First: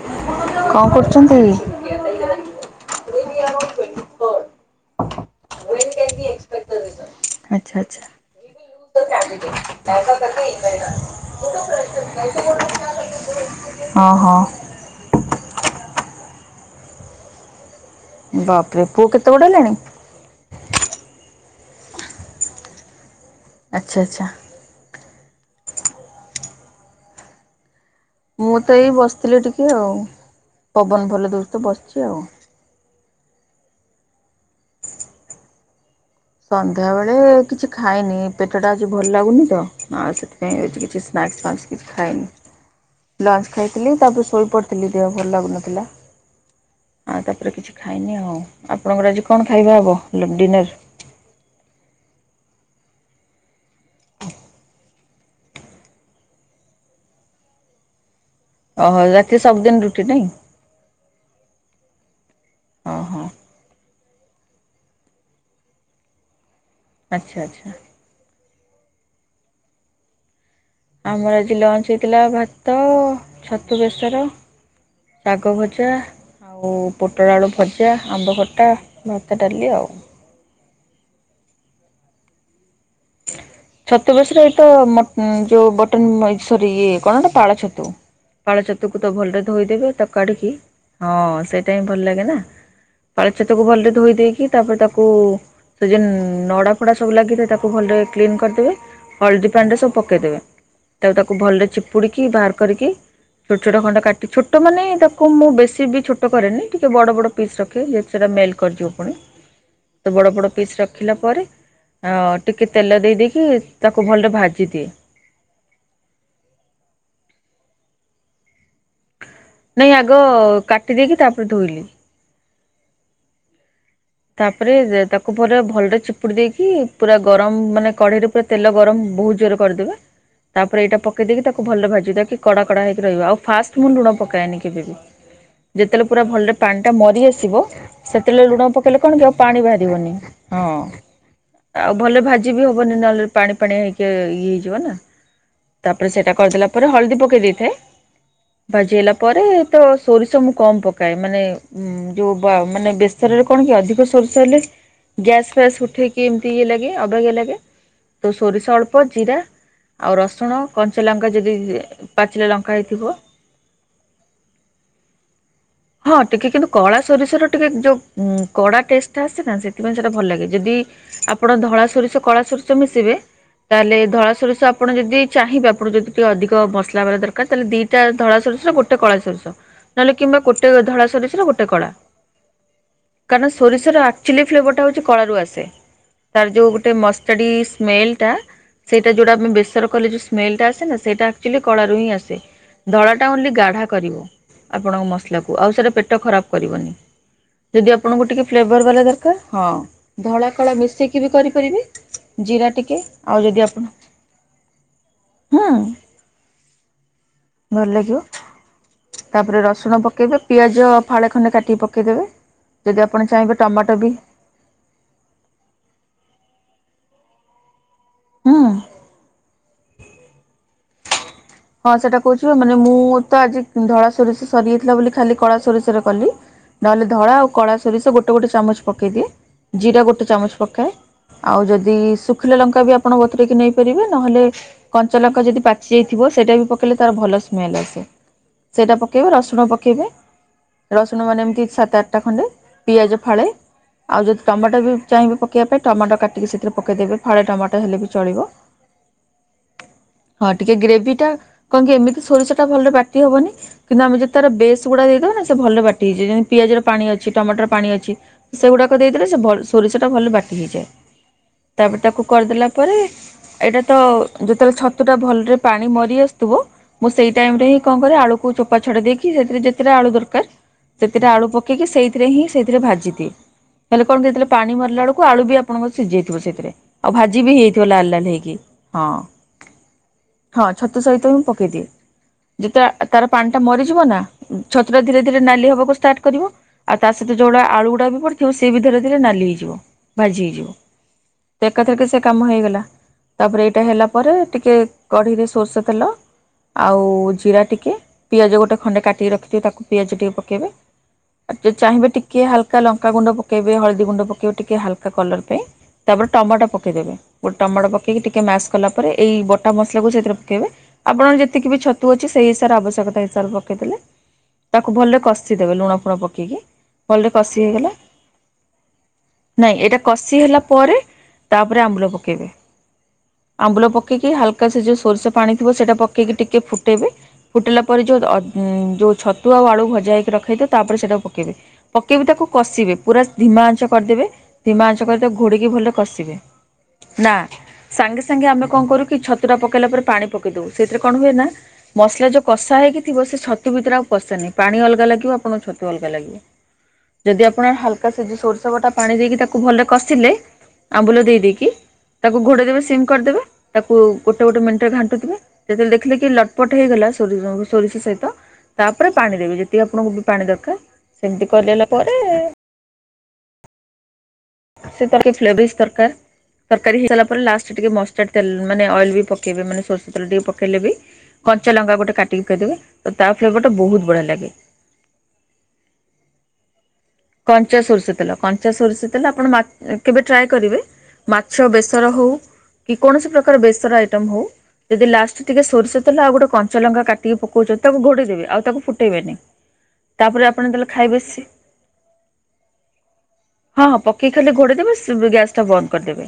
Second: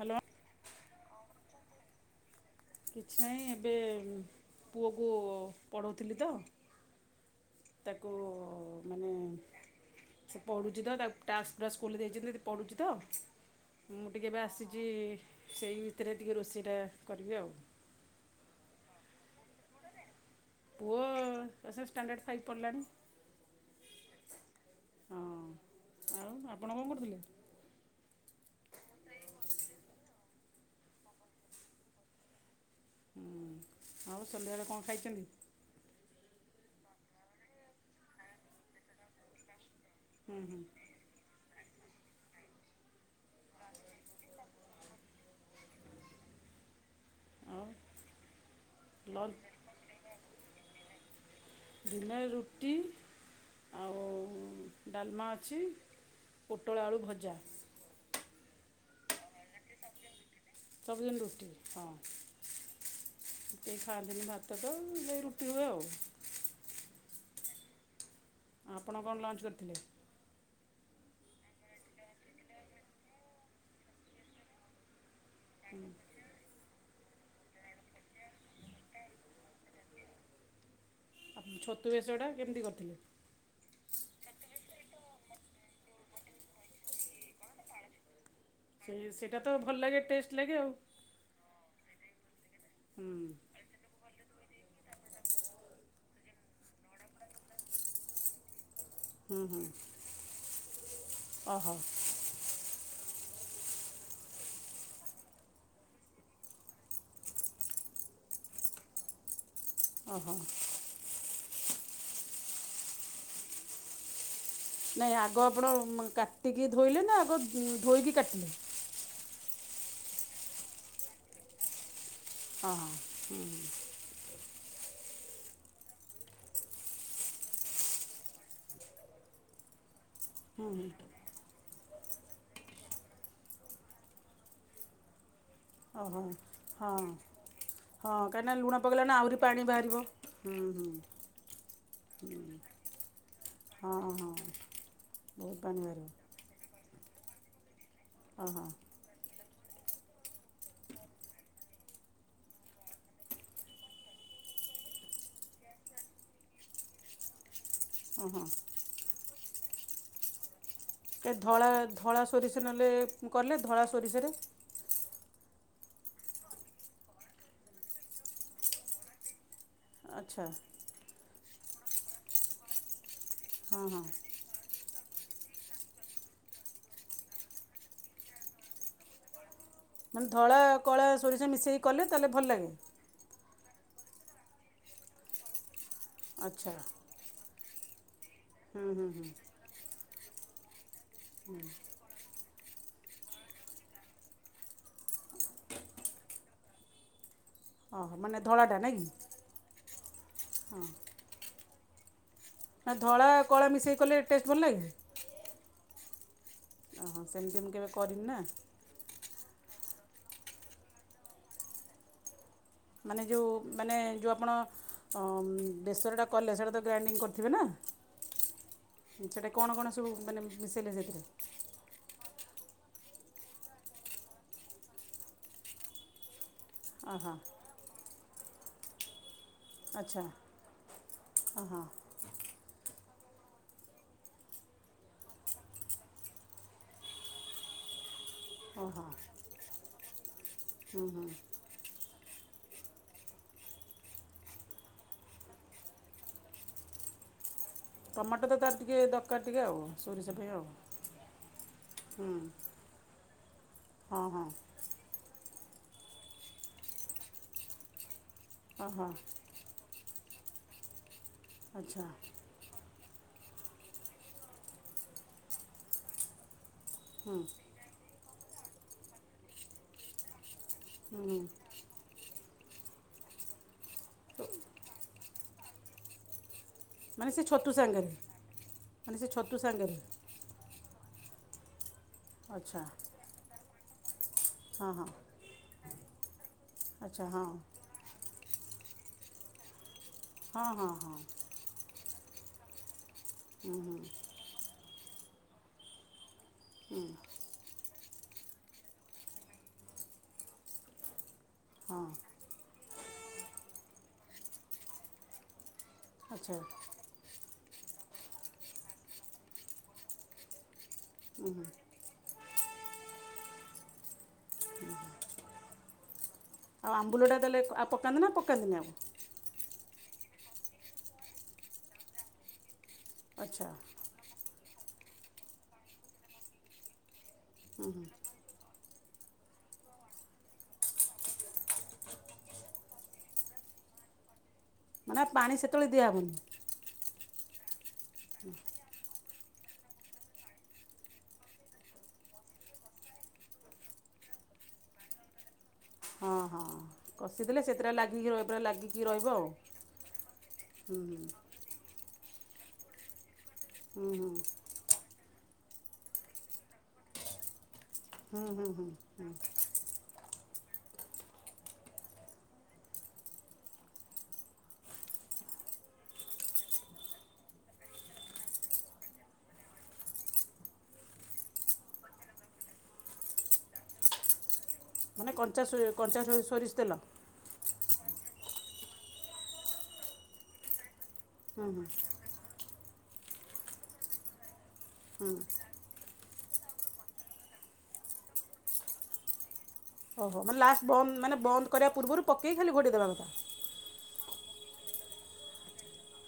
Hello କଣ କରୁଛନ୍ତି? କିଛି ନହିଁ ଏବେ ପୁଅ ପଢ଼ଉଥିଲି ତ! ଆଚ୍ଛା ଆଚ୍ଛା। ତାକୁ ମାନେ ସେ ପଢ଼ୁଛି ତ ତାକୁ ଟାସ୍କ ଗୁଡା ସ୍କୁଲ ରେ ଦେଇଛନ୍ତି ପଢ଼ୁଛି ତ ମୁଁ ଟିକଏ ଓହୋ ଏବେ ଆସିଛି ସେଇ ଭିତରେ ଟିକେ ରୋଷେ ଦେ କରିବି ଆଉ ବାପରେ ପୁଅ କେତେ ବଡ଼ ହେଲାଣି? ପୁଅ ସେ ଷ୍ଟାଣ୍ଡାର୍ଡ଼ ଫାଇପ ପଢିଲାଣି। ଆଚ୍ଛା ଆଚ୍ଛା ହଁ ଆଉ ଆପଣ କ'ଣ କରୁଥିଲେ। ମୁଁ ତ ଏଇ ବସିଥିଲି ଟିକେ ଆଉ ପବନ ଭଲ ଦଉଚି ତ ବସିଛି ଆଉ। ହୁଁ ଆଉ ସନ୍ଧ୍ୟାବେଳେ କଣ ଖାଇଛନ୍ତି? ସନ୍ଧ୍ୟା ବେଳେ କିଛି ଖାଇନି ପେଟ ଟା ଆଜି ଭଲ ଲାଗୁନି ତ। ଆଉ ହୁଁ ସେଥିପାଇଁ ହୁଁ ହେଉଛି କିଛି ସ୍ନାକ୍ସ୍ ଫାକ୍ସ କିଛି ଖାଇନି ଲଞ୍ଚ ଖାଇଥିଲି ତାପରେ ଶୋଇ ପଡ଼ିଥିଲି ଦେହ ଭଲ ଲାଗୁନଥିଲା। ଆଉ ତାପରେ କିଛି ଖାଇନି ଆଉ ଆପଣଙ୍କର ଆଜି କଣ ଖାଇବା ହବ ଡିନର। ଦିନରେ ରୁଟି ଆଉ ଡାଲମା ଅଛି ପୋଟଳ ଆଳୁ ଭଜା। ଓହୋ ରାତିରେ ସବୁଦିନ ରୁଟି ନାଇଁ। ସବୁଦିନ ରୁଟି ହଁ। ଓହୋ ସେ ଖାତିନି ଭାତ। ନେଇ ରୁଟି ହୁଏ ଆଉ। ଆଚ୍ଛା ଆଚ୍ଛା। ଆପଣ କଣ ଲଞ୍ଚ କରିଥିଲେ? ଆମର ଆଜି ଲଞ୍ଚ ହେଇଥିଲା ଭାତ ଛତୁ ବେସର। ଶାଗ ଭଜା ଆଉ ପୋଟଳ ଆଳୁ ଭଜା, ଆମ୍ବ ଖଟା, ଭାତ ଡାଲି ଆଉ। ଆପଣ ଛତୁ ବେଶଟା କେମିତି କରିଥିଲେ? ଛତୁ ବେଶରେ ଏଇତ [unintelligible] ଇଏ କଣଟା ପାଳ ଛତୁ। ପାଳଚତୁକୁ ତ ସେ ସେଇଟା ଭଲରେ ଭଲ ଧୋଇଦେବେ ଲାଗେ ତାକୁ ଟେଷ୍ଟ କାଢିକି ଲାଗେ ଆଉ ହଁ ସେଇଟା ହିଁ ଭଲ ଲାଗେ ନା। [inaudible] ହୁଁ ପାଳଛେତକୁ ଭଲରେ ଧୋଇ ଦେଇକି ତାପରେ ତାକୁ ସେ ଯେନ୍ ନଡା ଫଡା ସବୁ ଲାଗିଥାଏ ତାକୁ କୁ ଭଲରେ କ୍ଲିନ୍ କରିଦେବେ। ହୁଁ ହଳଦୀ ହୁଁ ପାଣିରେ ସବୁ ପକେଇଦବେ ତାକୁ ତାକୁ ଭଲରେ ଓହୋ ଚିପୁଡିକି ବାହାର କରିକି ଛୋଟ ଛୋଟ ଖଣ୍ଡ କାଟି ଛୋଟ ମାନେ ତାକୁ ମୁଁ ବେଶୀ ବି ଛୋଟ କରେନି ଟିକେ ବଡ ବଡ ପିସ୍ ରଖେ ଯେ ସେଟା ମେଲଟ କରିିବ ପୁଣି। ତ ବଡ ଓହୋ ବଡ ପିସ୍ ରଖିଲା ପରେ [unintelligible] ଟିକେ ତେଲ ଦେଇ ଦେଇକି ତାକୁ ଭଲରେ ଭାଜ ନାଇଁ ଆଗ ଆପଣ କାଟିକି ଧୋଇଲେ ନା ଆଗ- ଧୋଇ କି କାଟିଲେ। ନାଇଁ ଆଗ କାଟି ଦେଇକି ତାପରେ ଧୋଇଲି। ହଁ। ତାପରେ ତାକୁ ପୁରା ଭଲରେ ଚିପୁଡି ଦେଇକି ପୁରା ଗରମ ମାନେ କଢେଇରେ ପୁରା ତେଲ ଗରମ ବହୁତ ଜୋର କରିଦେବେ ହୁଁ ତାପରେ ହୁଁ ଏଇଟା ପକେଇ ଦେଇକି ତାକୁ ଭଲ ଭାଜି ଯଟା କି କଡା କଡା ହେଇକି ରହିବା ଆଉ ଫାଷ୍ଟ ମୁଁ ଲୁଣ ପକାଏନି କେବେ ବି। ଯେତେବେଳେ ଓହୋ ପୁରା ଭଲରେ ପାଣି ଟା ହଁ ମରି ଆସିବ ହଁ ସେତେବେଳେ କାହିଁକିନା ଲୁଣ ପ ପକେଇଲା ନା ଆହୁରି ପାଣି ବାହାରିବ ବାହାରିବନି ହ ହୁଁ ହୁଁ ଆଉ ଭଲ ଭାଜି ବି ହବନି ନହେଲେ ପାଣି ପାଣିଆ ହଁ ହେଇକି ହଁ ଇଏ ହେଇଯିବ ନା ବହୁତ ପାଣି ତାପରେ ବାହାରିବ ସେଟା କରିଦଲା ପରେ ହ ହଳଦୀ ପକେଇ ଦେଇଥାଏ। ଓହୋ ଭାଜି ହେଲା ପରେ ତ ସୋରିଷ ମୁଁ କମ ପକାଏ ମାନେ ଯୋଉ ମାନେ ବେସରରେ- କଣ କି ଅଧିକ ସୋରିଶ ହେଲେ ଗ୍ୟାସ ଫ୍ୟାସ୍ ଉଠେଇକି ଏମିତି ଇଏ ଲାଗେ ଅବାଗିଆ ଲାଗେ। ତ ଓହୋ ସୋରିଷ ଅଳ୍ପ ଜିରା ଆଉ ରସୁଣ। କଞ୍ଚା ଲଙ୍କା କ ଯଦି ଧଳା ଧଳା ପାଚିଲା ସୋରିଷ ଲଙ୍କା ନେଲେ ହେଇଥିବ କଲେ ଧଳା ସୋରିଷରେ ହଁ ଟିକେ କିନ୍ତୁ କଳା ସୋରିଷର ଟିକେ ଯୋଉ କଡା ଟେଷ୍ଟ ଆସେ ନା ସେ ସେଥିପାଇଁ ସେଇଟା ଭଲ ଆଚ୍ଛା ଲାଗେ ଯଦି ଆ ଆପଣ ଧଳା ସୋରିଷ କଳା ସୋରିଷ ମିଶିବେ ହଁ ତାହେଲେ ହଁ ଧଳା ସୋରିଷ ଆପଣ ଯଦି ଚାହିଁବେ ଆପଣ ଯଦି ଟିକେ ଅଧିକ ମସଲା ବାଲା ଦରକାର ତାହେଲେ ଦିଟା ଧଳା ସୋଷ ଆଉ ଗୋଟେ କଳା ସୋରିଷ ମାନେ କିମ୍ବା ଧଳା ଗୋଟେ ଧଳା କଳା ସୋରିଷର ସୋରିଷ ମିଶେଇକି କଲେ ତାହେଲେ ଭଲ ଲାଗେ। ସୋରିଷରେ ଆକଚୁଆଲି ଫ୍ଲେଭରଟା ହଉଛି କଳାରୁ ଆସେ। ତାର ଆଚ୍ଛା ଯୋଉ ଗୋଟେ ମଷ୍ଟାଡିସ ସ୍ମେଲ ଟା ହୁଁ ହୁଁ ସେଇଟା ହୁଁ ଯୋଉଟା ଆମେ ବେସର କଲେ ଯୋଉଟା ସ୍ମେଲେଟା ଆସେନି। ସେଇା ଆକଚୁଆଲି କଳାରୁୁ ହିଁ ଆସେ। ଧଳାଟା ଓନଲି ଗାଢ଼ା କରିବ ଆପଣଙ୍କ ମସଲାକୁ। ଆଉ ସେଇଟା ପେଟ ଖରାପ କରିବନି। ଯଦି ଓହୋ ଆପଣଙ୍କୁ ମାନେ ଟିକେ ଧଳାଟା ଫ୍ଲେଭର ନାଇଁ ବାଲା କି ଦରକାର ହଁ ଧଳା କଳା ମିଶେଇକି ବି କରିପାରିବେ। ଜିରା ନା ଟିକେ ଧଳା ଆଉ ଯଦି କଳା ମିଶାଇ କଲେ ଆପଣ ହୁଁ। ଓହଃ ସେମିତି ମୁଁ ଭଲ କେବେ ଲାଗିବ। କରିନି ନା। ତାପରେ ରସୁଣ ପକେଇବେ। ପିଆଜ ଫାଳେ ଖଣ୍ଡେ କାଟିକି ପକେଇଦେବେ। ଯଦି ଆପଣ ମାନେ ଯୋଉଁ ଚାହିଁବେ ଟମାଟୋ ମାନେ ବି ଯୋଉଁ ଆପଣ ବେସରଟା କଲେ ସେଇଟା ତ ଗ୍ରାଇଣ୍ଡିଙ୍ଗ କରିଥିବେ ନା। ହୁଁ ସେଇଟା କଣ କଣ ସବୁ ମାନେ ମିଶେଇଲେ ସେଥିରେ ହଁ ସେଇଟା କହୁଛି ମାନେ ମୁଁ ତ ଆଜି ଧଳା ସୋରିଷ ସରିଯାଇଥିଲା ବୋଲି ଖାଲି କଳା ସୋରିଷରେ କଲି ନହେଲେ ଓହୋ ଧଳା ଆଉ କଳା ସୋରିଷ ଗୋଟେ ଗୋଟେ ଚାମଚ ପକେଇଦିଏ। ଜିରା ଆଚ୍ଛା ଗୋଟେ ଚାମଚ ପକାଏ ଆଉ ଓହୋ ଯଦି ଶୁଖିଲା ଲଙ୍କା ବି ଆପଣ ଆପଣ ବତୁରେକି ନେଇ ପାରିବେ ନହେଲେ କଞ୍ଚ ଲଙ୍କା ଯଦି ପାଚି ଯାଇଥିବ ଥିବ ସେଇଟା ବି ପକେଇଲେ ତାର ଭଲ ସ୍ମେଲ ଆସେ। ସେଇଟା ଓହୋ ପକେଇବେ ରସୁଣ ପକେଇବେ ହୁଁ ରସୁଣ ହୁଁ ମାନେ ଏମିତି ସାତ ଆଠଟା ଖଣ୍ଡେ। ପିଆଜ ଫାଳେ ଆଉ ଯଦି ଟମାଟୋ ବି ଚାହିଁବେ ପକେଇବା ପାଇଁ ଟମାଟୋ କାଟିକି ସେଥିରେ ପକେଇଦେବେ ଫାଳେ ଟମାଟ। ଟମାଟୋ ତ ତାର ଟିକେ ଦରକାର ଟିକେ ଆଉ ସୋରିଷ ପାଇଁ ଆଉ। ଦିଟା କଣ କି ଏମିତି ହୁଁ ସୋରିଷ ଟା ଭଲରେ ବାଟି ହବନି କିନ୍ତୁ ଆମେ ହଁ ଯଦି ହଁ ତାର ବେଶସ୍ ଗୁଡା ଦେଇଦବା ନା ଭଲ ବାଟି ହେଇଯାଏ ଯେମିତି ପିଆଜର ପାଣି ଅଛି ଟମାଟର ପାଣି ଅଛି। ସେଗୁଡାକ ଓହୋ ଦେଇଦେଲେ ସେ ଭଲ ସୋରିଷଟା ଟ ଭଲ ବାଟି ହେଇଯାଏ। ତାପରେ ଆଚ୍ଛା ତାକୁ କରିଦେଲା ପରେ ଏଇଟା ତ ଯେତେବେଳେ ଛତୁଟା ଭଲରେ ପାଣି ମରି ଆସୁଥିବ ମୁଁ ସେଇ ଟାଇମ ରେ ହି କରେ ଆଳୁ ୁ ଚୋପା ଛଡା ଦେଇକି ସେଥିରେ ଯେତେଟ ଆଳୁ ଦରକାର ହୁଁ ସେଥିରେ ହୁଁ ଆଳୁ ପକେଇକି ସେଇଥିରେ ହିଁ ସେଥିରେ ଭାଜିଦିଏ। ହେଲେ କଣ କହିଥିଲେ ପା ମିଲା ବେକୁ କୁ ଆଳୁ ବି ଆପଣଙ୍କ ସିଝାଇଥିବ ସେଥିରେ ଆଉ ମାନେ ଭାଜି ସେ ବି ଛତୁ ହେଇଥିବ ଲାଲ ସାଙ୍ଗରେ ଲାଲ ହେଇକି ହଁ। ମାନେ ସେ ଛତୁ ସାଙ୍ଗରେ। ହଁ ଛତୁ ସହିତ ହ ମୁଁ ପକେଇଦିଏ। ଆଚ୍ଛା ଯେତେବେ ତାର ପାଣି ଟା ମରିଛି ଯିବ ନା ହଁ ଛତୁ ଟା ହଁ ଧୀରେ ଧୀରେ ନାଲି ହବାକୁ ଷ୍ଟାର୍ଟ କରିବ ଆ ତା ଆଚ୍ଛା ସହିତ ହଁ ଯୋଉଭଳିଆ ଆଳୁ ଗୁଡା ବି ପଡ ସେ ବିଧରେରେ ନାଲି ହେଇଯିବ। ଭର୍ଜି ହଁ ଯିବ ହଁ ହଁ ତ ଏକଥରେ କେ ସେ କାମ ହେଇଗଲା। ତାପରେ ହୁଁ ଏଇଟା ହୁଁ ହେଲା ପରେ ଟିକେ କଢ଼ିରେ ଶୋଷ ତେଲ ଆଉ ଜିରା ଟିକେ ପିଆଜ ଗୋଟେ ଖଣ୍ଡେ କାଟିକି ରଖିିବ ତାକୁ ପିଆଜ ଟିକେ ପକେଇବେ। ଆ ହଁ ଚାହିଁବେ ଟିକେ ହାଲକା ଲମ୍ ପକା ଗୁଣ୍ଡ ପକବବେ ହଳଦୀ ଗୁଣ୍ଡ ପକେଇବ ଟିକେ ହାଲକା କଲର ପାଇଁ। ତାପ ଆଚ୍ଛା ଟମାଟୋ ପକେଇଦେବେ ଗୋଟେ ଟମାଟୋ ପକ ଟିକେ ମ୍ୟାସ୍ କଲା ପରେ ଏଇ ବଟା ମ ଲାଗୁ ସେଥିରେ ପକେଇବେ। ଆପଣର ଯେତିକି ବି ଛତୁ ଅଛି ସେଇ ସାର୍ ଆବଶ୍ୟକତା ହି ସାର୍ ପକେଇଲେ। ତାକୁ ଭଲରେ କଷିଦେବେ ଲୁଣ ପ୍ର ଆଉ ଆମ୍ବୁଲଟା ଦେଲେ ଆଉ ପକାନ୍ତି ନା ପକାନ୍ତିନି ଆଉ। ନାଇଁ ଏଇଟା କଷି ହେଲା ପରେ ତାପରେ ଆମ୍ବଳ ପକେଇବେ ଆଚ୍ଛା ଆମ୍ବୁଳ ପକେଇକି ହାଲକା ସେ ଯୋଉ ସୋରଷ ପାଣି ଥିବ ସେଟା ପେଇକି ଟିକେ ଫୁଟେଇବେ। ଫୁଟିଲା ପରେ ଯୋଉ ଯୋଉ ଛତୁ ଆଉ ଆଳୁ ଭଜା ହେଇକି ରଖେଇଦ ତାପରେ ସେଟା ପକେଇବେ ପକେଇବି ତାକୁ କଷିବେ ପୁରା ଧିମା ଆଞ୍ଚା କରିଦେବେ। ସୀମାଞ୍ଚ ମାନେ କରିରେ ଆଉ ତ ପାଣି ଘୋଡ଼ିକି ସେତେବେଳେ ଭଲ ଦିଆହେବନି କଷିବେ ନା। [unintelligible] ଛତୁରା ପକେଇଲା ପରେ ପାଣି ପକେଇ ଦବଉ ସେଇଥିରେ କଣ ହୁଏ ନା ମସଲା ଯୋଉ କଷା ହେଇକି ଥିବ ସେ ଛତୁ ଭିତରେ ଆଉ କଷେ ନାହିି ପାଣି ଅଲଗା ଲାଗିବ ଆପଣଙ୍କ ଛତୁ ଅଲଗା ହଁ ଲାଗିବ ହଁ ଯଦି କଷିଦେଲେ ଆପଣ ସେଥିରେ ହାଲକା ସେ ଲାଗିକି ରହି ପୁରା ସୋର୍ଷ ଗୋଟା ଲାଗିକି ପାଣି ରହିବ ଦେଇକି ଆଉ ତାକୁ ଭଲରେ କଷିଲେ ଆମ୍ବୁଲ ଦେଇ ଦେଇକି ତାକୁ ଘୋଡ଼େଇ ଦେବେ ସିମ୍ କରିଦେବେ। ତାକୁ ହୁଁ ହୁଁ ଗୋଟେ ଗୋଟେିନିଟରୋଣ୍ଟଥିବେ ଯେତେବେଳେ ଦେଖିଲେ କି ଲଟପଟ ହେଇଗଲା ସରୀର ସୋରିଷ ସହିତ ହୁଁ ହୁଁ ହୁଁ ତାପରେ ପାଣି ଦେବି ଯେତିକି ଆପଣଙ୍କୁ ପାଣି ଦରକାର ସେମିତି କରିଲା ପରେ ସେ ତର ଟିକେ ଫ୍ଲେଭରିସ୍ ତରକାର ତରକାରୀ ହେଇସାରିଲା ପରେ ଲାଷ୍ଟ ଟିକେ ମଷ୍ଟାର୍ଡ ତଲ ମାନେ ଅଏଲ ବି ପକେଇବେ ମାନେ ସୋରିଷେ ତେଲ ଟିକେ ପକେଇଲେ ବି କଞ୍ଚା ଲଙ୍କା ଗୋଟେ କାଟିକି କହିଦେବେ ତା ଫ୍ଲେଭରଟା ବହୁତ ବଢ଼ିଆ ଲାଗେ ମାନେ କଞ୍ଚା କଞ୍ଚା ସୋରିଷ ତେଲ କଞ୍ଚା ସୋରିଷି କଞ୍ଚା ସୋରିଷଥିଲା ଆପଣ କେବେ ଟ୍ରାଏ କରିବେ। ମାଛ ହୁଁ ହୁଁ ବେସର ହଉ କି କୌଣସି ପ୍ରକାର ବେସ୍ତର ଆଇଟମ ହଉ ଯଦି ଲାଷ୍ଟ ସରିଷତ େଲେ ଆଉ ଗୋଟେ କଞ୍ଚ ଲଙ୍କା କାଟିକି ପକଉଛନ୍ତି ତାକୁ ଘୋଡେଇ ଦେେବେ ଆଉ ତାକୁ ଫୁଟେଇବେନି ଓହୋ ତାପରେ ମାନେ ଆପଣ ଲାଷ୍ଟ ଯେତେବେଳେ ବନ୍ଦ ଖାଇବେ ମାନେ ସେ ବନ୍ଦ କରିବା। ପୂର୍ବରୁ ପକେଇ ଖାଲି ଗୋଟଏ ଦେବା କଥା କି ଖେ ଘୋରେ ଦେବେ ଗ୍ୟାସ ଟା ବନ୍ଦ କରିଦେବେ।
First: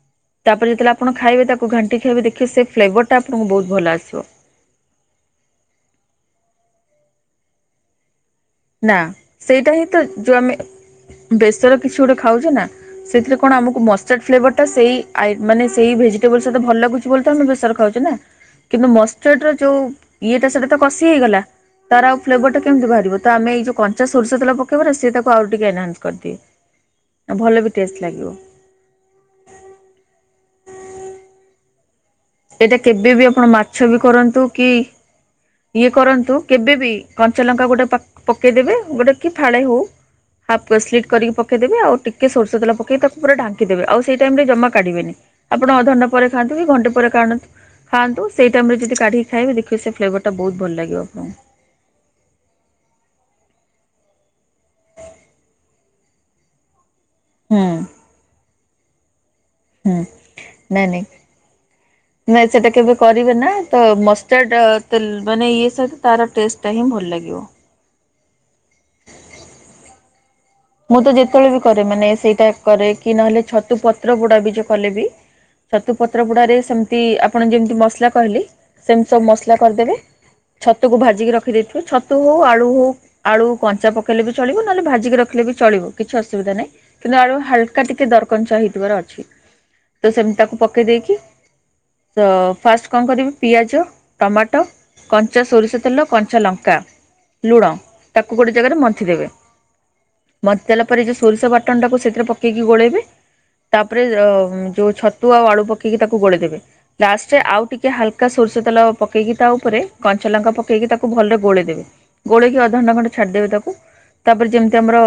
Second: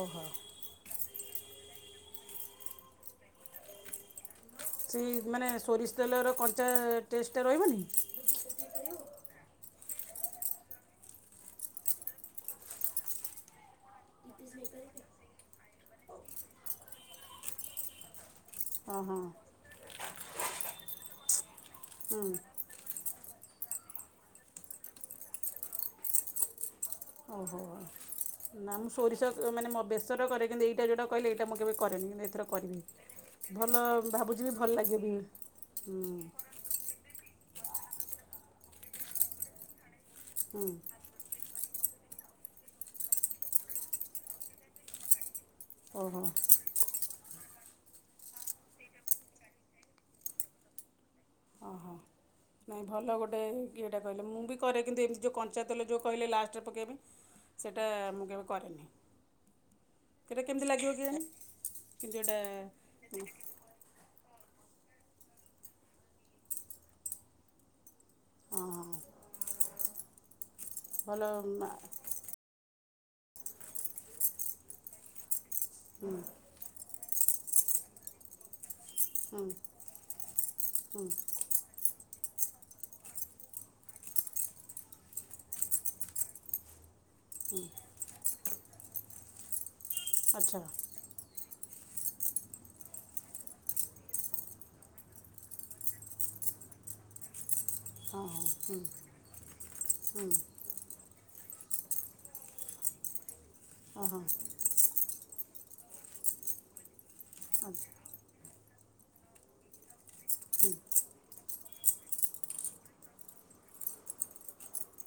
ଓହୋ ତାପରେ ଯେତେବେଳେ ଆପଣ ଖାଇବେ ତାକୁ ଘାଣ୍ଟି ଖାଇବେ ଦେଖେ ସେ ଫ୍ଲେଭରଟା ଆପଣଙ୍କୁ ବହୁତ ଭଲ ଆସିବ। ସେ ମାନେ ସୋରିଷ ତେଲର କଞ୍ଚା ଟେଷ୍ଟଟା ରହିବନି ନା ସେଇଟା ହିଁ ତ ଯୋଉ ଆମେ ବେସର କିଛି ଗୋଟେ ଖାଉଛେ ନା ସେଥିରେ କଣ ଆମକୁ ମଷ୍ଟାର୍ଡ ଫ୍ରଟା ସେ ମାନେ ସେଇ ଭେଜିଟେବଲ ସହିତ ଭଲ ଲାଗୁଛି ବୋଲି ତ ଆମେ ବେସର ଖାଉଛେ ନା କିନ୍ତୁ ହଁ ହଁ ମଷ୍ଟାର୍ଡର ଯୋଉ ଇଏଟା ସେଟା ତ କଷି ହେଇଗଲା ତାର ଆଉ ହୁଁ ଫ୍ରଟା କେମିତି ବାହାରିବ। ତ ଆମେ ଏଇ ଯେଉଁ କଞ୍ଚା ସୋରିଷ ତେଲ ପକାଇବାର ସେ ତାକୁ ଆଉ ଟିକିେ ଏନହାନ୍ସ କରିଦିଏ ଆଉ ଓହୋ ଭଲ ବି ଟେଷ୍ଟ ଲାଗିବ। ନା ମୁଁ ସୋରିଷ ମାନେ ମୋ ବେସର କରେ କିନ୍ତୁ ଏଇଟା ଯେଉଟା କିଇଲେ ଏଇଟା ମୁଁ କେବେ କରେନି। କିନ୍ତୁ ଏଥର ଏଇଟା କରିବି କେବେ ବି ଆପଣ ଭଲ ମାଛ ବି ଭାବୁଛି କରନ୍ତୁ ବି କି ଭଲ ଲାଗିବ ବି ଇଏ ହୁଁ କରନ୍ତୁ କେବେ ବି କଞ୍ଚା ଲ ତ ଗୋଟେ ପା ପକେଇଦେବେ ଗୋଟେ କି ଫାଳେ ହଉ। ହୁଁ ହାଫ୍ ସ୍ଲିଟ୍ କରିକ ପେଇଦବି ଆଉ। ଟିକେ ସୋରିଷ ତେଲ ପେଇକ ତାକୁ ପୁରା ଢାଙ୍କିଦେବେ ଆଉ ସେଇ ଟାଇମରେ ଜମା କାଢିବେନି ଆପଣ ଅଧ ଘଣ୍ଟା ଓହୋ ପରେ ଖାଆନ୍ତୁ କି ଘଣ୍ଟେ ଆଣନ୍ତୁ ଖାନ୍ତୁ ସେଇ ଟାଇମ ରେ ଯଦି କାଢିକି ଖାଇବେ ଦେଖିବ ସେ ଫ୍ଲେଭର ଟା ବହୁତ ଭଲ ଲାଗିବ ଆପଣଙ୍କୁ। ଓହୋ ନାଇଁ ଭଲ ଗୋଟେ ଇଏଟେ କଇଲେ ମୁଁ ବି କରେ କିନ୍ତୁ ଏମିତି ଯଉ କଞ୍ଚାତେଲ ଯଉ କହିଲେ ଲାଷ୍ଟରେ ପକେଇବା ହୁଁ ପାଇଁ। ସେଟା ମୁଁ କେବେ କରେନି। ହୁଁ ସେଇଟା କେମିତି ନାଇଁ ଲାଗିବ ନାଇଁ କେଜାଣି କିନ୍ତୁ ଏଇଟା ନାଇଁ ସେଟା କେବେ କରିବେ ନା ତ ମ [unintelligible] ମାନେ ଇଏ ସହିତ ତାର ଟେଷ୍ଟ ଟା ହିଁ ଭଲ ଲାଗିବ। ହଁ ହଁ ମୁଁ ତ ଭଲ ଯେତେବେଳେ ବି କରେ ମାନେ ସେଇଟା କରେ। କି ନହେଲେ ଛତୁ ପତ୍ର ପୋଡା ବି ଯଉ କଲେ ବି ଛତୁ ପତ୍ର ପୋଡାରେ ସେମିତି ଆପଣ ଯେମିତି ମସଲା କହିଲେ ସେମିତି ସବୁ ମସଲା କରିଦେବେ ଛତୁକୁ ଭାଜିକି ରଖିଦେଇଥିବେ ଛ ହଉ ହଉ ଆଳୁ ହଉ ଆଳୁ କଞ୍ଚା ପକେଇଲେ ବି ଚଳିବ ନହେଲେ ଭାଜିକି ର ଖିଲେ ବି ଚଳିବ କିଛି ଅସୁବିଧା ନାହିଁ। କିନ୍ତୁ ଆଳୁ ହାଲକା ଟିକେ ଦର କଞ୍ଚା ହେଇଥିବାର ଅଛି। ତ ସେମିତି ତାକୁ ଆଚ୍ଛା ପକେଇ ଦେଇକି ତ ଫାଷ୍ଟ କଣ କରିବି ପିଆଜ, ଟମାଟ, କଞ୍ଚା ସୋରିଷ ତେଲ, କଞ୍ଚା ଲଙ୍କା ଲୁଣ ହଁ ତାକୁ ହଁ ଗୋଟେ ହୁଁ ଜାଗାରେ ମନ୍ଥି ଦେବେ। ମନ୍ଥି ଦେଲା ପରେ ଯ ସୋରିଷ ବାଟଣଟାକୁ ସେଥିରେ ପକେଇକି ଗୋଳେଇବେ। ତାପରେ ହଁ ହଁ ଅ ଯୋଉ ଛ ତୁ ଆଉ ଆଳୁ ପକେଇକି ତାକୁ ଗୋଳେଇ ଦେବେ। ଲାଷ୍ଟରେ ଆଉ ଟିକେ ହାଲକା ସୋରିଷ ତେଲ ପକାଇକି ତା ଉପରେ କଞ୍ଚା ଲଙ୍କା ପକେଇକି ତାକୁ ଭଲରେ ଗୋଳେଇ ଦେବେ ଗୋଳେଇକି ଅଧଘଣ୍ଟା ଖଣ୍ଡେ ଛାଡିଦେବେ ତାକୁ ତାପରେ ଯେମ୍ ତି ଆମର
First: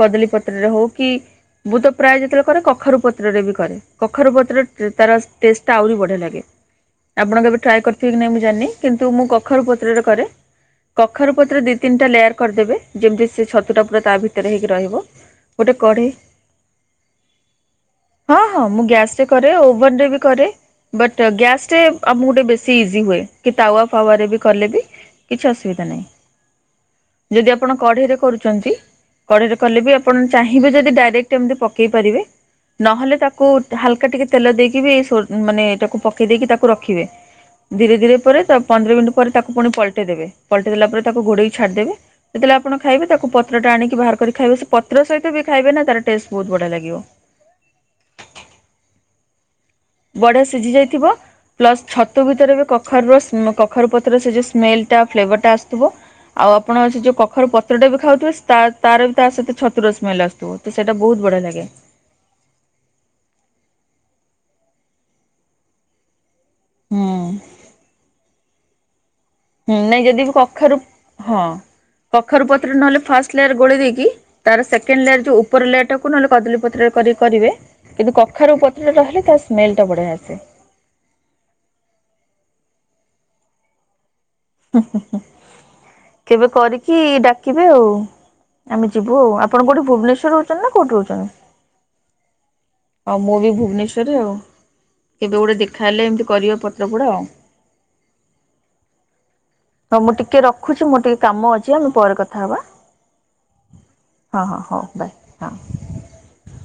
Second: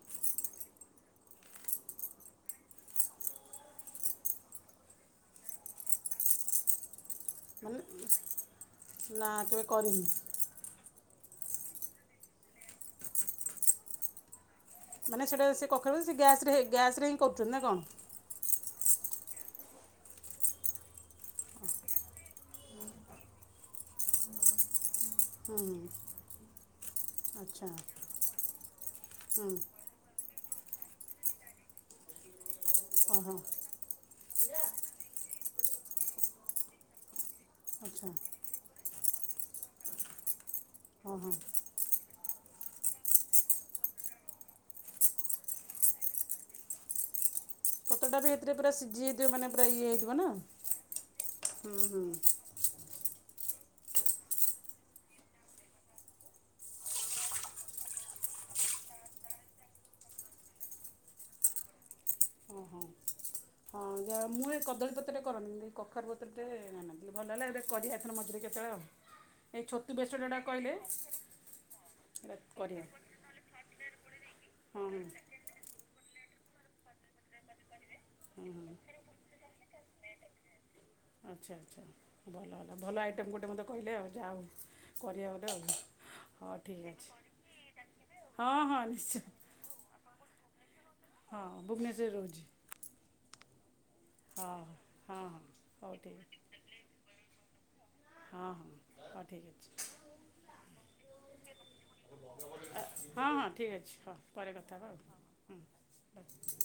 କଦଳୀ ପତ୍ରରେ ହଉ କି ମୁଁ ତ ପ୍ରାୟ ଯେତବେଳେ କରେ କଖାରୁ ପତ୍ରରେ ବି କରେ କଖାରୁ ପତ୍ରରେ ତାର ଟେଷ୍ଟଟା ଆହୁରି ବଢିଆ ଲାଗେ ଆପଣ କେବେ ମାନେ ଟ୍ରାଏ କରିଥିବେ କି ନାହିଁ ମୁଁ ଜାଣିନି। କିନ୍ତୁ ମୁଁ ନା କଖାରୁ କେବେ ପତ୍ରରେ କରିନି କରେ। କଖାରୁୁ ପତ୍ର ଦି ତିନିଟା ଲେୟାର କରିଦେବେ ଯେମିତି ସେ ଛତ୍ ତୁ ଟା ପୁରା ତା ଭିତରେ ହେଇ ମାନେ ସେଟା ସେ କଖାରୁ ଗ୍ୟାସ୍‌ରେ ହିଁ ଗ୍ୟାସ୍‌ରେ ହିଁ କରୁଚନ୍ତି ନା ହଁ ହଁ ମୁଁ କଣ? ଗ୍ୟାସ କରେ ଓଭନରେ ବି କରେ ବଟ୍ ଗ୍ୟାସରେ ଆମକୁ ଟିକେ ବେଶି ଇଜି ହୁଏ କି ତାୱା ଫାୱାରେ ବି କଲେ ବି କିଛି ହୁଁ ହୁଁ ଅସୁବିଧା ନାହିଁ। ଯଦି ଆଚ୍ଛା ଆପଣ କଢ଼େଇରେ କରୁ ଚନ୍ତି ହୁଁ କଡ଼େଇରେ କଲେ ବି ଆପଣ ଚାହିଁବେ ଯଦି ଡାଇରେକ୍ଟ ଏମିତି ପକେଇ ପାରିବେ ନହେଲେ ଓହୋ ତାକୁ ହାଲକା ଟିକେ ତେଲ ଦେଇକି ବି ସୋ ମାନେ ତାକୁ ପକେଇ ଦେଇକି ତାକୁ ରଖିବେ ଧିରେ ଆଚ୍ଛା ଧିରେ ପରେ ତା ପନ୍ଦର ମିନିଟ୍ ପରେ ତାକୁ ପୁଣି ପଲଟେଇ ଦେବେ ପଲଟେଇ ଦେଲା ପରେ ହଁ ତାକୁ ହଁ ଘୋଡ଼େଇ କି ଛାଡ଼ିଦେବେ। ଯେତେବେଳେ ଆପଣ ଖାଇବେ ତାକୁ ପତ୍ରଟା ଆଣିକି ବାହାର କରିକି ଖାଇବେ ସେ ପତ୍ର ସହିତ ବି ଖାଇବେ ନା ତାର ଟେଷ୍ଟ ବହୁତ ବଢିଆ ଲାଗିବ। ରେ ପ୍ରା ସିଝି ଯାଇଥିବ ମାନେ ପୁରା ଇଏ ହେଇଥିବ ନା ବଢିଆ ସିଝି ଯାଇଥିବ ହୁଁ ପ୍ଲସ୍ ହୁଁ ଛତୁ ଭିତରେ ବି କଖାରୁର ସ୍ ଉଁ କଖାରୁ ପତ୍ରରେ ସେ ଯଉ ସ୍ମେଲ ଟା ଫ୍ଲେଭରଟା ଆସୁଥିବ ଆଉ ଆପଣ ସେ ଯୋଉ କଖାରୁ ପତ୍ରଟା ବି ଖାଉଥିବେ ତାର ତାର ବି ତା ସହିତ ଛତୁର ସ୍ମେଲ ଆସୁଥିବ ତ ସେଇଟା ବହୁତ ବଢିଆ ଲାଗେ। ଓହୋ ହଁ ହଁ ଯା ମୁଁ ଏ କଦଳୀପତ୍ରଟା କରନି କି ଏଇ କଖାରୁ ପ ପତ୍ର ଟିକେ ହୁଁ ଆଣଥିଲେ ଭଲ ହେଲା ଏବେ କରି ହେଇଥନ୍ ମଝିରେ କେତେବେଳେ ଆଉ ଏଇ ହୁଁ ଛତୁ ନାଇଁ ଯଦି ବି ବେସରଟା କଖାରୁ କହିଲେ ହଁ ସେଇଟା କଖାରୁ ପତରେ କରିବା ନହେଲେ ଫାଷ୍ଟ ଲେୟାର ଗୋଳି ଦେଇକି ତାର ହଁ ହଁ ସେକଣ୍ଡ ଲେୟାର ଯୋଉ ଉପର ଲେୟାର ଟାକୁ କ ନହେଲେ କଦଳୀପତ୍ରରେ କରି କରିବେ କିନ୍ତୁ ହଁ କଖାରୁ ହଁ ପତ୍ରରେ ହେଲେ ତା ସ୍ମେଲ ଟ ବଢ଼େଆ ଆସେ। ଆଚ୍ଛା ଆଚ୍ଛା ଭଲ ହେଲ ଭଲ ଆଇଟମ ଗୋଟେ ମତେ କହିଲେ। ଯାହା ହଉ କରିବା ଗୋଟେ ଆଉ କେବେ ହଁ ଠିକ୍ କରିକି ଅଛି ଡାକିବେ ଆଉ, ହଁ ହଁ ଆମେ ଯିବୁ ନିଶ୍ଚୟ ଆଉ ଆପଣ କୋଉଠି ଭୁବନେଶ୍ଵରେ ର ହଁ ଭୁବନେଶ୍ୱରରେ ରହୁଛି ଆଉ ମୁଁ ବି ଭ [unintelligible] ଆଉ ହଁ ହଁ କେବେ ହଁ ଗୋଟେ ଦେଖା ହଉ ହଲେ ଠିକ୍ ଏମିତି ଅଛି କରିବା ପତ୍ର ପୋଡ଼ା ଆଉ। ହଁ ହଁ। ଠିକ୍ ଅଛି ହଁ ମୁଁ ଟିକେ ରଖୁଚି ମୋର ଟିକେ କାମ ଅଛି ଆମେ ପରେ କଥା ହେବା। ହଁ ହଁ ଠିକ୍ ଅଛି ହଁ ପରେ ହଁ କଥା ହେବା ହଉ ବାଏ ଆଉ ହୁଁ ହଁ।